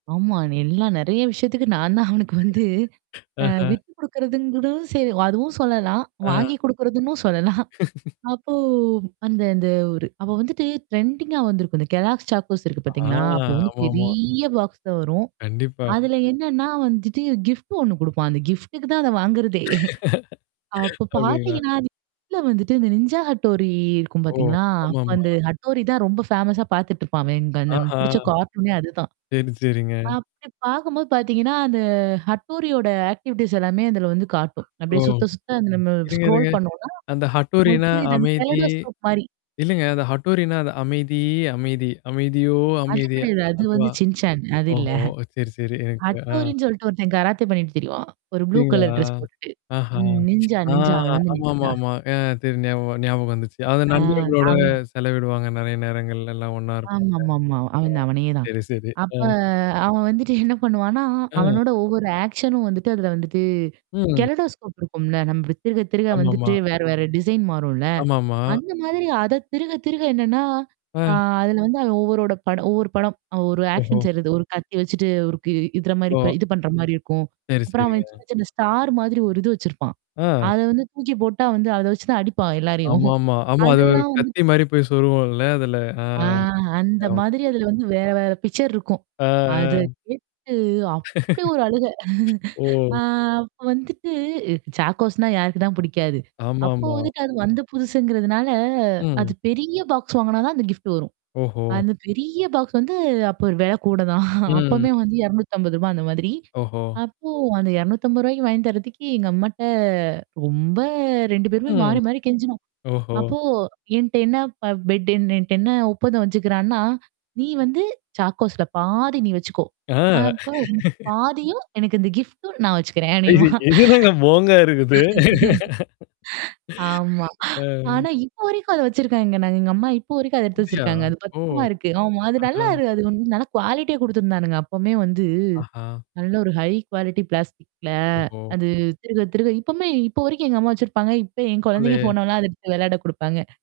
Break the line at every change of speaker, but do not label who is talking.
ஆமா. அது எல்லாம் நெறைய விஷயத்துக்கு நான் தான் அவனுக்கு வந்து, அ
அஹ.
விட்டுக் குடுக்குறதுன்னு கூட செய்வேன், அதுவும் சொல்லலாம்.
அ.
வாங்கி குடுக்கிறதுன்னும் சொல்லலாம். அப்போ அந்த அந்த ஒரு, அவன் வந்துட்டு ட்ரென்டிங்கா வந்திருக்கும். இந்த "கெல்லோக்ஸ் சாகோஸ்" இருக்கு
ஆ.
பாத்தீங்களா. அப்போ வந்து
ஆமாமா.
பெரிய பாக்ஸ்ல வரும்.
கண்டிப்பா.
அதுல
ம்.
என்னன்னா வந்துட்டு கிஃப்ட் ஒண்ணு குடுப்பான். அந்த கிஃப்ட்டுக்கு தான் அத வாங்குறதே. அப்போ
அப்டீங்களா?
பாத்தீங்கன்னா, அதுக்குள்ள வந்துட்டு இந்த "நிஞ்சா ஹட்டோரி" இருக்கும்
ஓ!
பார்த்தீங்களா
ஆமாம்மா.
வந்து ஹட்டோரி தான் ரொம்ப ஃபேமஸா பாத்துட்டுருப்பான் அவன் அங்க அந்த அவனுக்கு
ஆஹா.
புடிச்ச கார்ட்டூனே அதுதான்.
சரி, சரிங்க.
அப்படி பார்க்கும்போது பாத்தீங்கன்னா, அந்த ஹட்டோரியோட ஆக்டிவிட்டீஸ் எல்லாமே அதுல வந்து காட்டும்.
ஓ!
அப்படியே சுத்த சுத்த அது நம்ம
இருங்க,
ஸ்குரோல்
இருங்க.
பண்ணோம்ன்னா,
அந்த
உங்களுக்குப்
ஹட்டோரின்னா
புரியுதா? அந்த
அமைதி
கெலொடோஸ்கோப் மாரி.
இல்லைங்க, அது ஹட்டோரின்னா அது "அமைதி, அமைதி. அமைதியோ
அது
அமைதி"
கெடையாது. அது
அதுவா?
வந்து "சின் சேன்", அது இல்ல.
ஓஹோ. சரி, சரி எனக்கு ஆ.
ஹட்டோரின்னு சொல்லிட்டு ஒருத்தன் கராத்தே பண்ணீட்டு திரிவான். ஒரு புளூ
அப்படீங்களா?
கலர் டிரஸ் போட்டுட்டு.
ஆஹா.
ம் "நிஞ்சா
ஆ,
நிஞ்சா". அவன் வந்து
ஆமா, ஆமா,
"நிஞ்சா."
ஆமா. ஆ தெரியுது. ஞாபக வரு ஞாபகம் வந்துச்சு. அது
அ.
நண்பர்களோட
அவுரு
செலவிடுவாங்க. நெறைய நேரங்கள்லலாம் ஒண்ணா இருப்பாங்க.
ஆமாமாமா.
ஆ.
அவன் தான். அவனே தான்.
சரி, சரி.
அப்ப
அ.
அவன் வந்துட்டு என்ன பண்ணுவான்னா,
அ.
அவனோட ஒவ்வொரு ஆக்ஷனும் வந்துட்டு அதுல வந்துட்டு
ம்.
கெலொடோஸ்கோப் இருக்கும்ல்ல, நம்ப திருக திருக
ஆமாம்மா.
வந்துட்டு வேற வேற டிசைன் மாறும்ல்ல.
ஆமாம்மா.
அந்த மாதிரி அதைத் திருக திருக என்னன்னா, அ
அ.
அதுல வந்து அவன் ஒவ்வொரோட படம் ஒவ்வொரு படம், ஒரு
ஒஹோ.
ஆக்ஷன் செய்யறது ஒரு கத்தி வச்சுட்டு ஒருக்கு இதுர மாரி
ஓ.
இது பண்ற மாரி இருக்கும்.
சரி,
அப்புறம் அவன் சின்ன
சரிங்க.
சின்ன ஸ்டார் மாதிரி ஒரு இது வச்சுருப்பான்.
அ.
அதை வந்து தூக்கி போட்டா வந்து அத வச்சுதான் அடிப்பான் எல்லாரையும்.
ஆமாமா. ஆமா, அது ஒரு
அதெல்லாம் வந்து
கத்தி மாதிரி போய் சொருகுவோம் இல்ல அதுல. அ.
ஆ அந்த
ஞாபகம்
மாதிரி,
வருது.
அதுல வந்து வேற வேற பிக்சர் இருக்கும்.
ஆ. அ.
அதைக் கேட்டு அப்படி ஒரு அழுகை. அ
ஓ.
அப்ப வந்துட்டு சாகோஸ்ன்னா யாருக்குதான் புடிக்காது. அப்போ
ஆமாமா.
வந்துட்டு அது வந்த புதுசுங்குறதுனால, அது
ம்.
பெரிய பாக்ஸ் வாங்குனா தான் அந்த கிஃப்ட் வரும்.
ஓஹோ.
அந்தப் பெரிய பாக்ஸ் வந்து அப்ப வெலை கூட தான். அப்பவுமே
ம்.
வந்து ரூ. 250 அந்த மாதிரி.
ஓஹோ.
அப்போ அந்த ரூ. 250 வாங்கித் தர்றதுக்கே எங்க அம்மாட்ட ரொம்ப 2 பேருமே
ம்.
மாறி மாறி கெஞ்சுனோம்.
ஓஹோ.
அப்போ என்ட்ட என்ன ப பெட் என்ட என்ட்ட என்ன ஒப்பந்தம் வச்சுக்குறான்னா, நீ வந்து சாகோஸ்ல பாதி நீ வச்சுக்கோ.
அ.
அப்போ எனக்கு பாதியும், எனக்கு அந்த கிஃப்ட்டும் நான் வச்சுக்குறேன். நீ
அய்ய
வா.
இது என்னங்க போங்கா இருக்குது?
ஆமா.
அ.
ஆனா இப்போ வரைக்கும் அத வச்சுருக்காங்க. நாங்க எங்க அம்மா இப்போ வரைக்கும் அத எடுத்து
அப்படியா?
வச்சுருக்காங்க. அது
ஓ!
பத்திரமா இருக்கு. ஆமா, அது நல்லா
ஆஹா.
இரு அது இன்னும் நல்லா குவாலிடியா குடுத்திருந்தானுங்க. அப்பவுமே வந்து
ஆஹா.
நல்ல ஒரு ஹை குவாலிடி பிளாஸ்டிக்ல.
ஓஹோ.
அது திருக திருக இப்பவுமே இப்போ வரைக்கும் எங்க அம்மா வச்சிருப்பாங்க. இப்ப என் குழந்தைங்க
பரவால்லையே.
போனால்லாம், அத எடுத்து வெளையாட குடுப்பாங்க.